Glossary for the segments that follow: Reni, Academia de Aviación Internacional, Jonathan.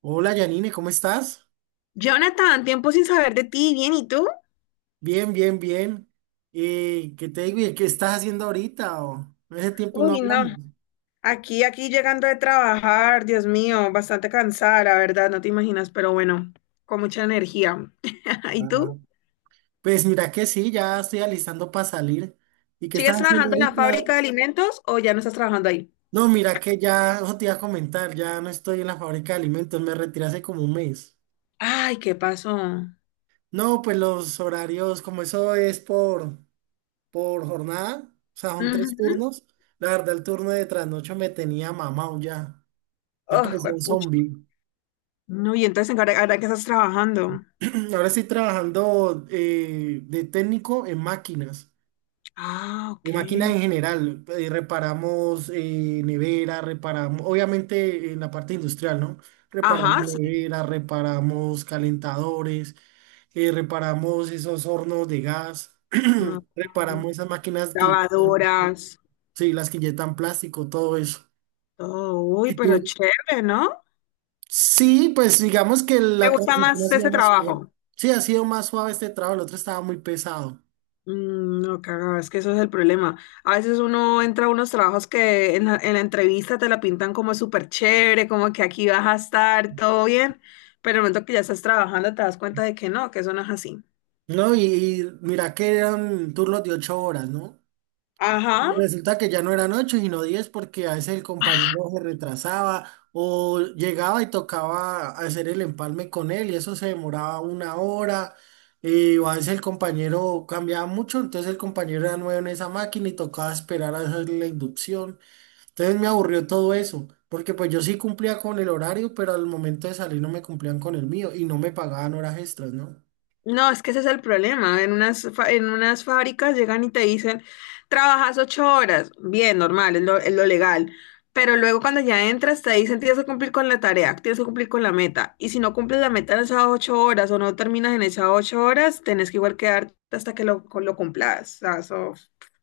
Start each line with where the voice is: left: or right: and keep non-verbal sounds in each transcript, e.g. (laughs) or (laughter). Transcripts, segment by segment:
right: Hola Janine, ¿cómo estás?
left: Jonathan, tiempo sin saber de ti, bien, ¿y tú?
right: Bien, bien, bien. ¿Qué te digo? ¿Y qué estás haciendo ahorita? O, ese tiempo no
left: Uy, no,
right: hablamos.
left: aquí llegando de trabajar, Dios mío, bastante cansada, la verdad, no te imaginas, pero bueno, con mucha energía. (laughs) ¿Y
right: Ah,
left: tú?
right: pues mira que sí, ya estoy alistando para salir. ¿Y qué estás
left: ¿Sigues
right: haciendo
left: trabajando en la
right: ahorita?
left: fábrica de alimentos o ya no estás trabajando ahí?
right: No, mira que ya, eso te iba a comentar, ya no estoy en la fábrica de alimentos, me retiré hace como un mes.
left: Ay, ¿qué pasó? Ujú.
right: No, pues los horarios, como eso es por jornada, o sea, son tres turnos. La verdad, el turno de trasnocho me tenía mamado ya, ya
left: Oh,
right: parecía un
left: juepucha.
right: zombie.
left: No, y entonces, ¿ahora que estás trabajando?
right: (clears throat) Ahora estoy trabajando de técnico en máquinas,
left: Ah, ok.
right: de máquinas en general. Reparamos nevera, reparamos, obviamente en la parte industrial, ¿no? Reparamos
left: Ajá, sí. (laughs)
right: nevera, reparamos calentadores, reparamos esos hornos de gas, (clears throat)
left: Mm.
right: reparamos esas máquinas
left: Lavadoras,
right: sí, las que inyectan plástico, todo eso.
left: todo. Uy,
right: ¿Y
left: pero
right: tú?
left: chévere, ¿no?
right: Sí, pues digamos que
left: ¿Te
right: la
left: gusta
right: transición ha
left: más
right: sido
left: ese
right: más suave.
left: trabajo?
right: Sí, ha sido más suave este trabajo, el otro estaba muy pesado.
left: Mm, no, cagado, es que eso es el problema. A veces uno entra a unos trabajos que en la entrevista te la pintan como súper chévere, como que aquí vas a estar todo bien, pero en el momento que ya estás trabajando te das cuenta de que no, que eso no es así.
right: No, y mira que eran turnos de 8 horas, ¿no? Y
left: Ajá.
right: resulta que ya no eran 8, sino 10, porque a veces el compañero se retrasaba o llegaba y tocaba hacer el empalme con él y eso se demoraba una hora. O a veces el compañero cambiaba mucho, entonces el compañero era nuevo en esa máquina y tocaba esperar a hacer la inducción. Entonces me aburrió todo eso, porque pues yo sí cumplía con el horario, pero al momento de salir no me cumplían con el mío y no me pagaban horas extras, ¿no?
left: No, es que ese es el problema. En unas fábricas llegan y te dicen, trabajas ocho horas. Bien, normal, es lo legal. Pero luego cuando ya entras te dicen, tienes que cumplir con la tarea, tienes que cumplir con la meta. Y si no cumples la meta en esas ocho horas o no terminas en esas ocho horas, tenés que igual quedarte hasta que lo cumplas. O sea, eso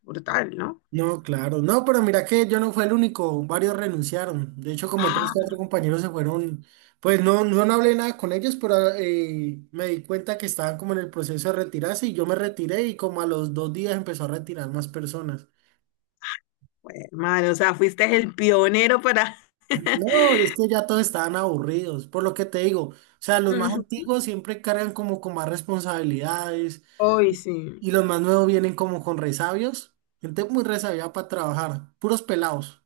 left: brutal, ¿no?
right: No, claro. No, pero mira que yo no fue el único, varios renunciaron. De hecho, como tres,
left: Ah,
right: cuatro compañeros se fueron. Pues no, no, no hablé nada con ellos, pero me di cuenta que estaban como en el proceso de retirarse y yo me retiré y como a los 2 días empezó a retirar más personas.
left: bueno, madre, o sea, fuiste el pionero para... (laughs)
right: No, es que ya todos estaban aburridos, por lo que te digo. O sea, los más
left: Ujú.
right: antiguos siempre cargan como con más responsabilidades
left: Hoy
right: y,
left: sí.
right: y los más nuevos vienen como con resabios. Gente muy resabia para trabajar, puros pelados.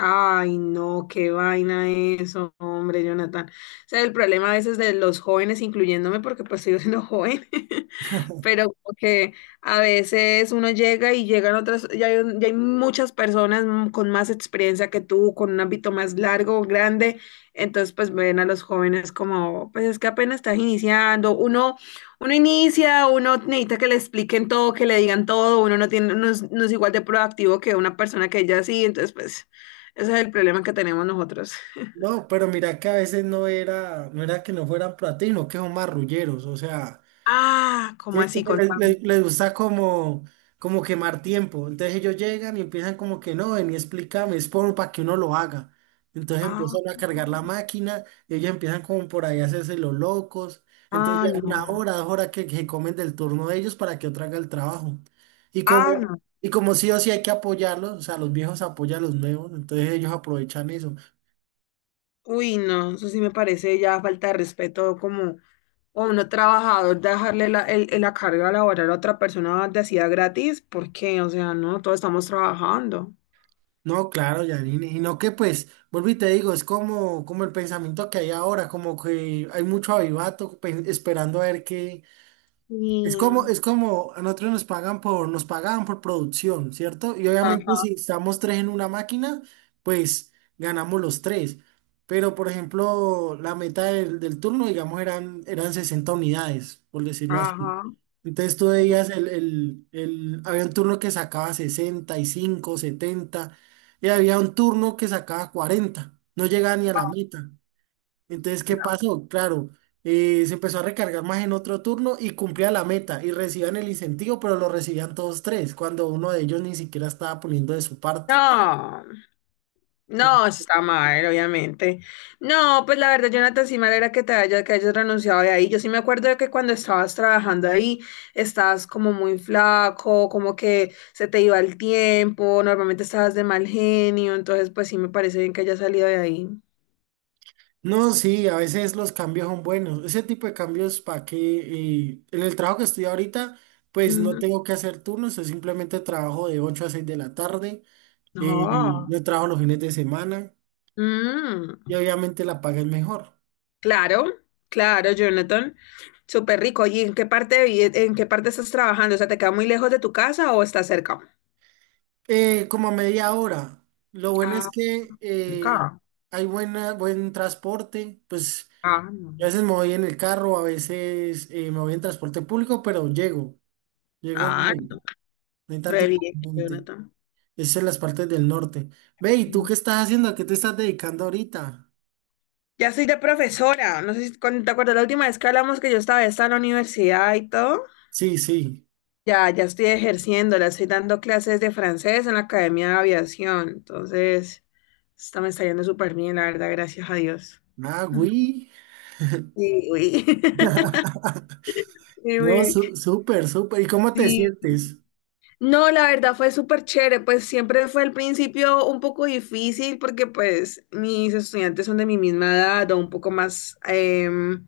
left: Ay, no, qué vaina eso, hombre, Jonathan. O sea, el problema a veces de los jóvenes, incluyéndome, porque pues sigo siendo joven, (laughs) pero como que a veces uno llega y llegan otras, ya hay muchas personas con más experiencia que tú, con un ámbito más largo, grande, entonces pues ven a los jóvenes como, pues es que apenas estás iniciando, uno inicia, uno necesita que le expliquen todo, que le digan todo, uno no tiene, no es igual de proactivo que una persona que ya sí, entonces pues ese es el problema que tenemos nosotros.
right: No, pero mira que a veces no era que no fueran platinos, que son marrulleros, o sea,
left: Ah, ¿cómo
right: ¿cierto?
left: así?
right: Le-
left: Contame.
right: le- les, gusta como quemar tiempo. Entonces ellos llegan y empiezan como que no, ven y explícame, es por para que uno lo haga. Entonces
left: Ah,
right: empiezan a cargar la máquina, y ellos empiezan como por ahí a hacerse los locos. Entonces
left: ah,
right: ya una
left: no.
right: hora, 2 horas que comen del turno de ellos para que otro haga el trabajo. Y
left: Ah,
right: como,
left: no.
right: y como sí o sí hay que apoyarlos, o sea, los viejos apoyan a los nuevos, entonces ellos aprovechan eso.
left: Uy, no, eso sí me parece ya falta de respeto como a uno trabajador dejarle la, la carga laboral a otra persona de hacía gratis, porque, o sea, no, todos estamos trabajando.
right: No, claro, Janine, y no que pues, vuelvo y te digo, es como el pensamiento que hay ahora, como que hay mucho avivato esperando a ver qué. Es como,
left: Sí,
right: es como a nosotros nos pagaban por producción, ¿cierto? Y obviamente
left: ajá,
right: si estamos tres en una máquina, pues ganamos los tres. Pero, por ejemplo, la meta del turno, digamos, eran 60 unidades, por decirlo así.
left: ajá.
right: Entonces tú veías había un turno que sacaba 65 70 y había un turno que sacaba 40. No llegaba ni a la meta. Entonces, ¿qué pasó? Claro, se empezó a recargar más en otro turno y cumplía la meta y recibían el incentivo, pero lo recibían todos tres, cuando uno de ellos ni siquiera estaba poniendo de su parte.
left: No. No, está mal, obviamente. No, pues la verdad, Jonathan, sí mal era que que hayas renunciado de ahí. Yo sí me acuerdo de que cuando estabas trabajando ahí, estabas como muy flaco, como que se te iba el tiempo, normalmente estabas de mal genio, entonces pues sí me parece bien que hayas salido de ahí.
right: No, sí, a veces los cambios son buenos. Ese tipo de cambios para que en el trabajo que estoy ahorita, pues no
left: Ujú.
right: tengo que hacer turnos, yo simplemente trabajo de 8 a 6 de la tarde,
left: No.
right: no trabajo los fines de semana
left: Mm,
right: y obviamente la paga es mejor.
left: claro, claro, Jonathan. Súper rico. ¿Y en qué parte, en qué parte estás trabajando? O sea, ¿te queda muy lejos de tu casa o estás cerca?
right: Como a media hora. Lo bueno
left: Ah,
right: es que
left: cerca.
right: hay buen transporte. Pues
left: Ah, no.
right: a veces me voy en el carro, a veces me voy en transporte público, pero llego
left: Ah,
right: bien. No hay tanto
left: re bien,
right: inconveniente.
left: Jonathan.
right: Es en las partes del norte. Ve, ¿y tú
left: Mm.
right: qué estás haciendo? ¿A qué te estás dedicando ahorita?
left: Ya soy de profesora. No sé si te acuerdas la última vez que hablamos que yo estaba en la universidad y todo.
right: Sí, sí.
left: Ya estoy ejerciendo, la estoy dando clases de francés en la Academia de Aviación. Entonces, esto me está yendo súper bien, la verdad, gracias a Dios.
right: Ah,
left: Ujú.
right: güey.
left: Sí, uy. (laughs)
right: (laughs)
left: Sí,
right: No,
left: uy.
right: súper, súper. ¿Y cómo te
left: Sí,
right: sientes?
left: no, la verdad fue súper chévere, pues siempre fue al principio un poco difícil porque pues mis estudiantes son de mi misma edad o un poco más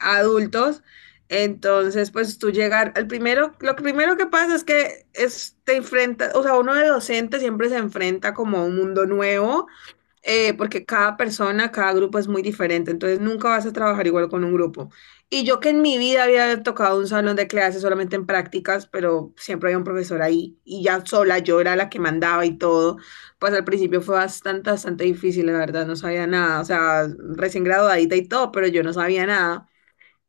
left: adultos, entonces pues tú llegar, al primero, lo primero que pasa es te enfrentas, o sea, uno de docente siempre se enfrenta como a un mundo nuevo porque cada persona, cada grupo es muy diferente, entonces nunca vas a trabajar igual con un grupo. Y yo que en mi vida había tocado un salón de clases solamente en prácticas, pero siempre había un profesor ahí y ya sola yo era la que mandaba y todo, pues al principio fue bastante difícil, la verdad, no sabía nada, o sea, recién graduadita y todo, pero yo no sabía nada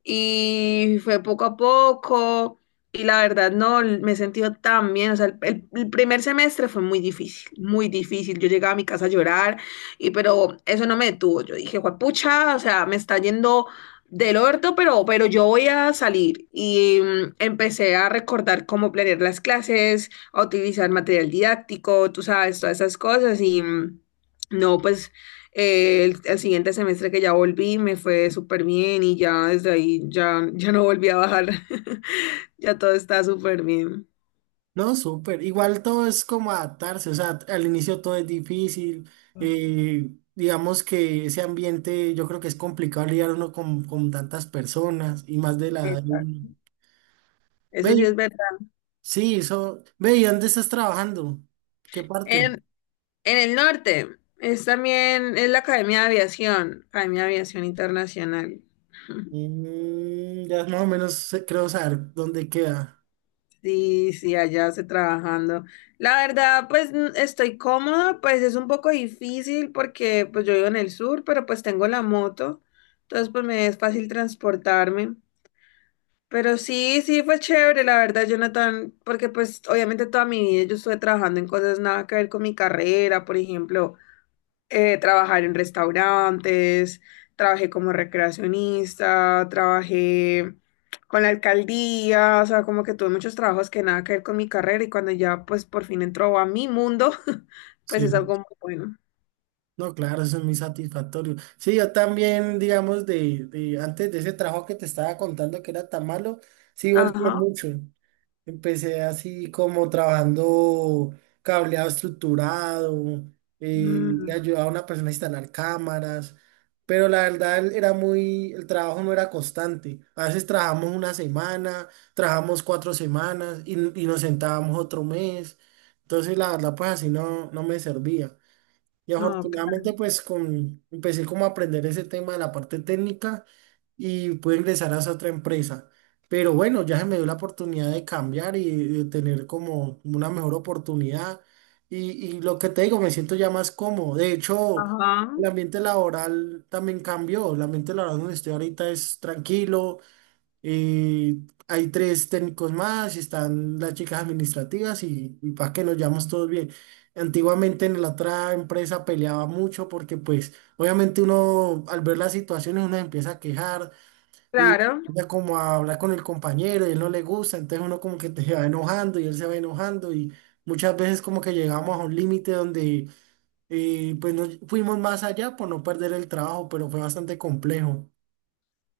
left: y fue poco a poco y la verdad no, me he sentido tan bien, o sea, el primer semestre fue muy difícil, yo llegaba a mi casa a llorar y pero eso no me detuvo, yo dije, pucha, o sea, me está yendo del orto, pero yo voy a salir y empecé a recordar cómo planear las clases, a utilizar material didáctico, tú sabes, todas esas cosas y no, pues el siguiente semestre que ya volví me fue súper bien y ya desde ahí ya no volví a bajar. (laughs) Ya todo está súper bien.
right: No, súper. Igual todo es como adaptarse, o sea, al inicio todo es difícil. Digamos que ese ambiente, yo creo que es complicado lidiar uno con tantas personas y más de la edad de uno.
left: Exacto.
right: Ve,
left: Eso sí es verdad.
right: sí, eso. Ve, ¿y dónde estás trabajando? ¿Qué parte?
left: En, en el norte es también, es la Academia de Aviación Internacional. (laughs)
right: Mm, ya más o menos creo saber dónde queda.
left: Sí, sí, allá se trabajando. La verdad, pues estoy cómoda, pues es un poco difícil porque pues yo vivo en el sur, pero pues tengo la moto, entonces pues me es fácil transportarme. Pero sí, sí fue chévere, la verdad, Jonathan, porque pues obviamente toda mi vida yo estuve trabajando en cosas nada que ver con mi carrera, por ejemplo, trabajar en restaurantes, trabajé como recreacionista, trabajé con la alcaldía, o sea, como que tuve muchos trabajos que nada que ver con mi carrera y cuando ya pues por fin entró a mi mundo, (laughs) pues es
right: Sí.
left: algo muy bueno.
right: No, claro, eso es muy satisfactorio. Sí, yo también, digamos, de antes de ese trabajo que te estaba contando que era tan malo, sí volteé
left: Ajá.
right: mucho. Empecé así como trabajando cableado estructurado, le
left: Mm,
right: ayudaba a una persona a instalar cámaras, pero la verdad él era muy, el trabajo no era constante. A veces trabajamos una semana, trabajamos 4 semanas y nos sentábamos otro mes. Entonces la verdad pues así no, no me servía. Y
left: no,
right: afortunadamente pues empecé como a aprender ese tema de la parte técnica y pude ingresar a esa otra empresa. Pero bueno, ya se me dio la oportunidad de cambiar y de tener como una mejor oportunidad. Y, y lo que te digo, me siento ya más cómodo. De hecho,
left: ajá.
right: el ambiente laboral también cambió. El ambiente laboral donde estoy ahorita es tranquilo. eh, Hay tres técnicos más, y están las chicas administrativas y para que nos llevamos todos bien. Antiguamente en la otra empresa peleaba mucho porque pues obviamente uno al ver las situaciones uno se empieza a quejar y
left: Claro.
right: ya como a hablar con el compañero y él no le gusta, entonces uno como que te va enojando y él se va enojando y muchas veces como que llegamos a un límite donde pues no fuimos más allá por no perder el trabajo, pero fue bastante complejo.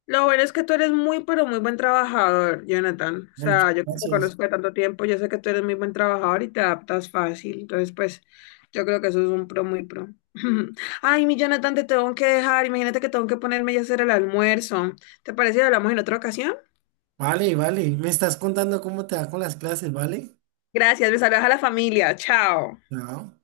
left: Lo bueno es que tú eres muy, pero muy buen trabajador, Jonathan. O
right: Ya, muchas
left: sea, yo que te
right: gracias.
left: conozco de tanto tiempo, yo sé que tú eres muy buen trabajador y te adaptas fácil. Entonces, pues, yo creo que eso es un pro muy pro. (laughs) Ay, mi Jonathan, te tengo que dejar. Imagínate que tengo que ponerme ya a hacer el almuerzo. ¿Te parece que hablamos en otra ocasión?
right: Vale, vale, me estás contando cómo te va con las clases, ¿vale?
left: Gracias, me saludas a la familia. Chao.
right: Chao.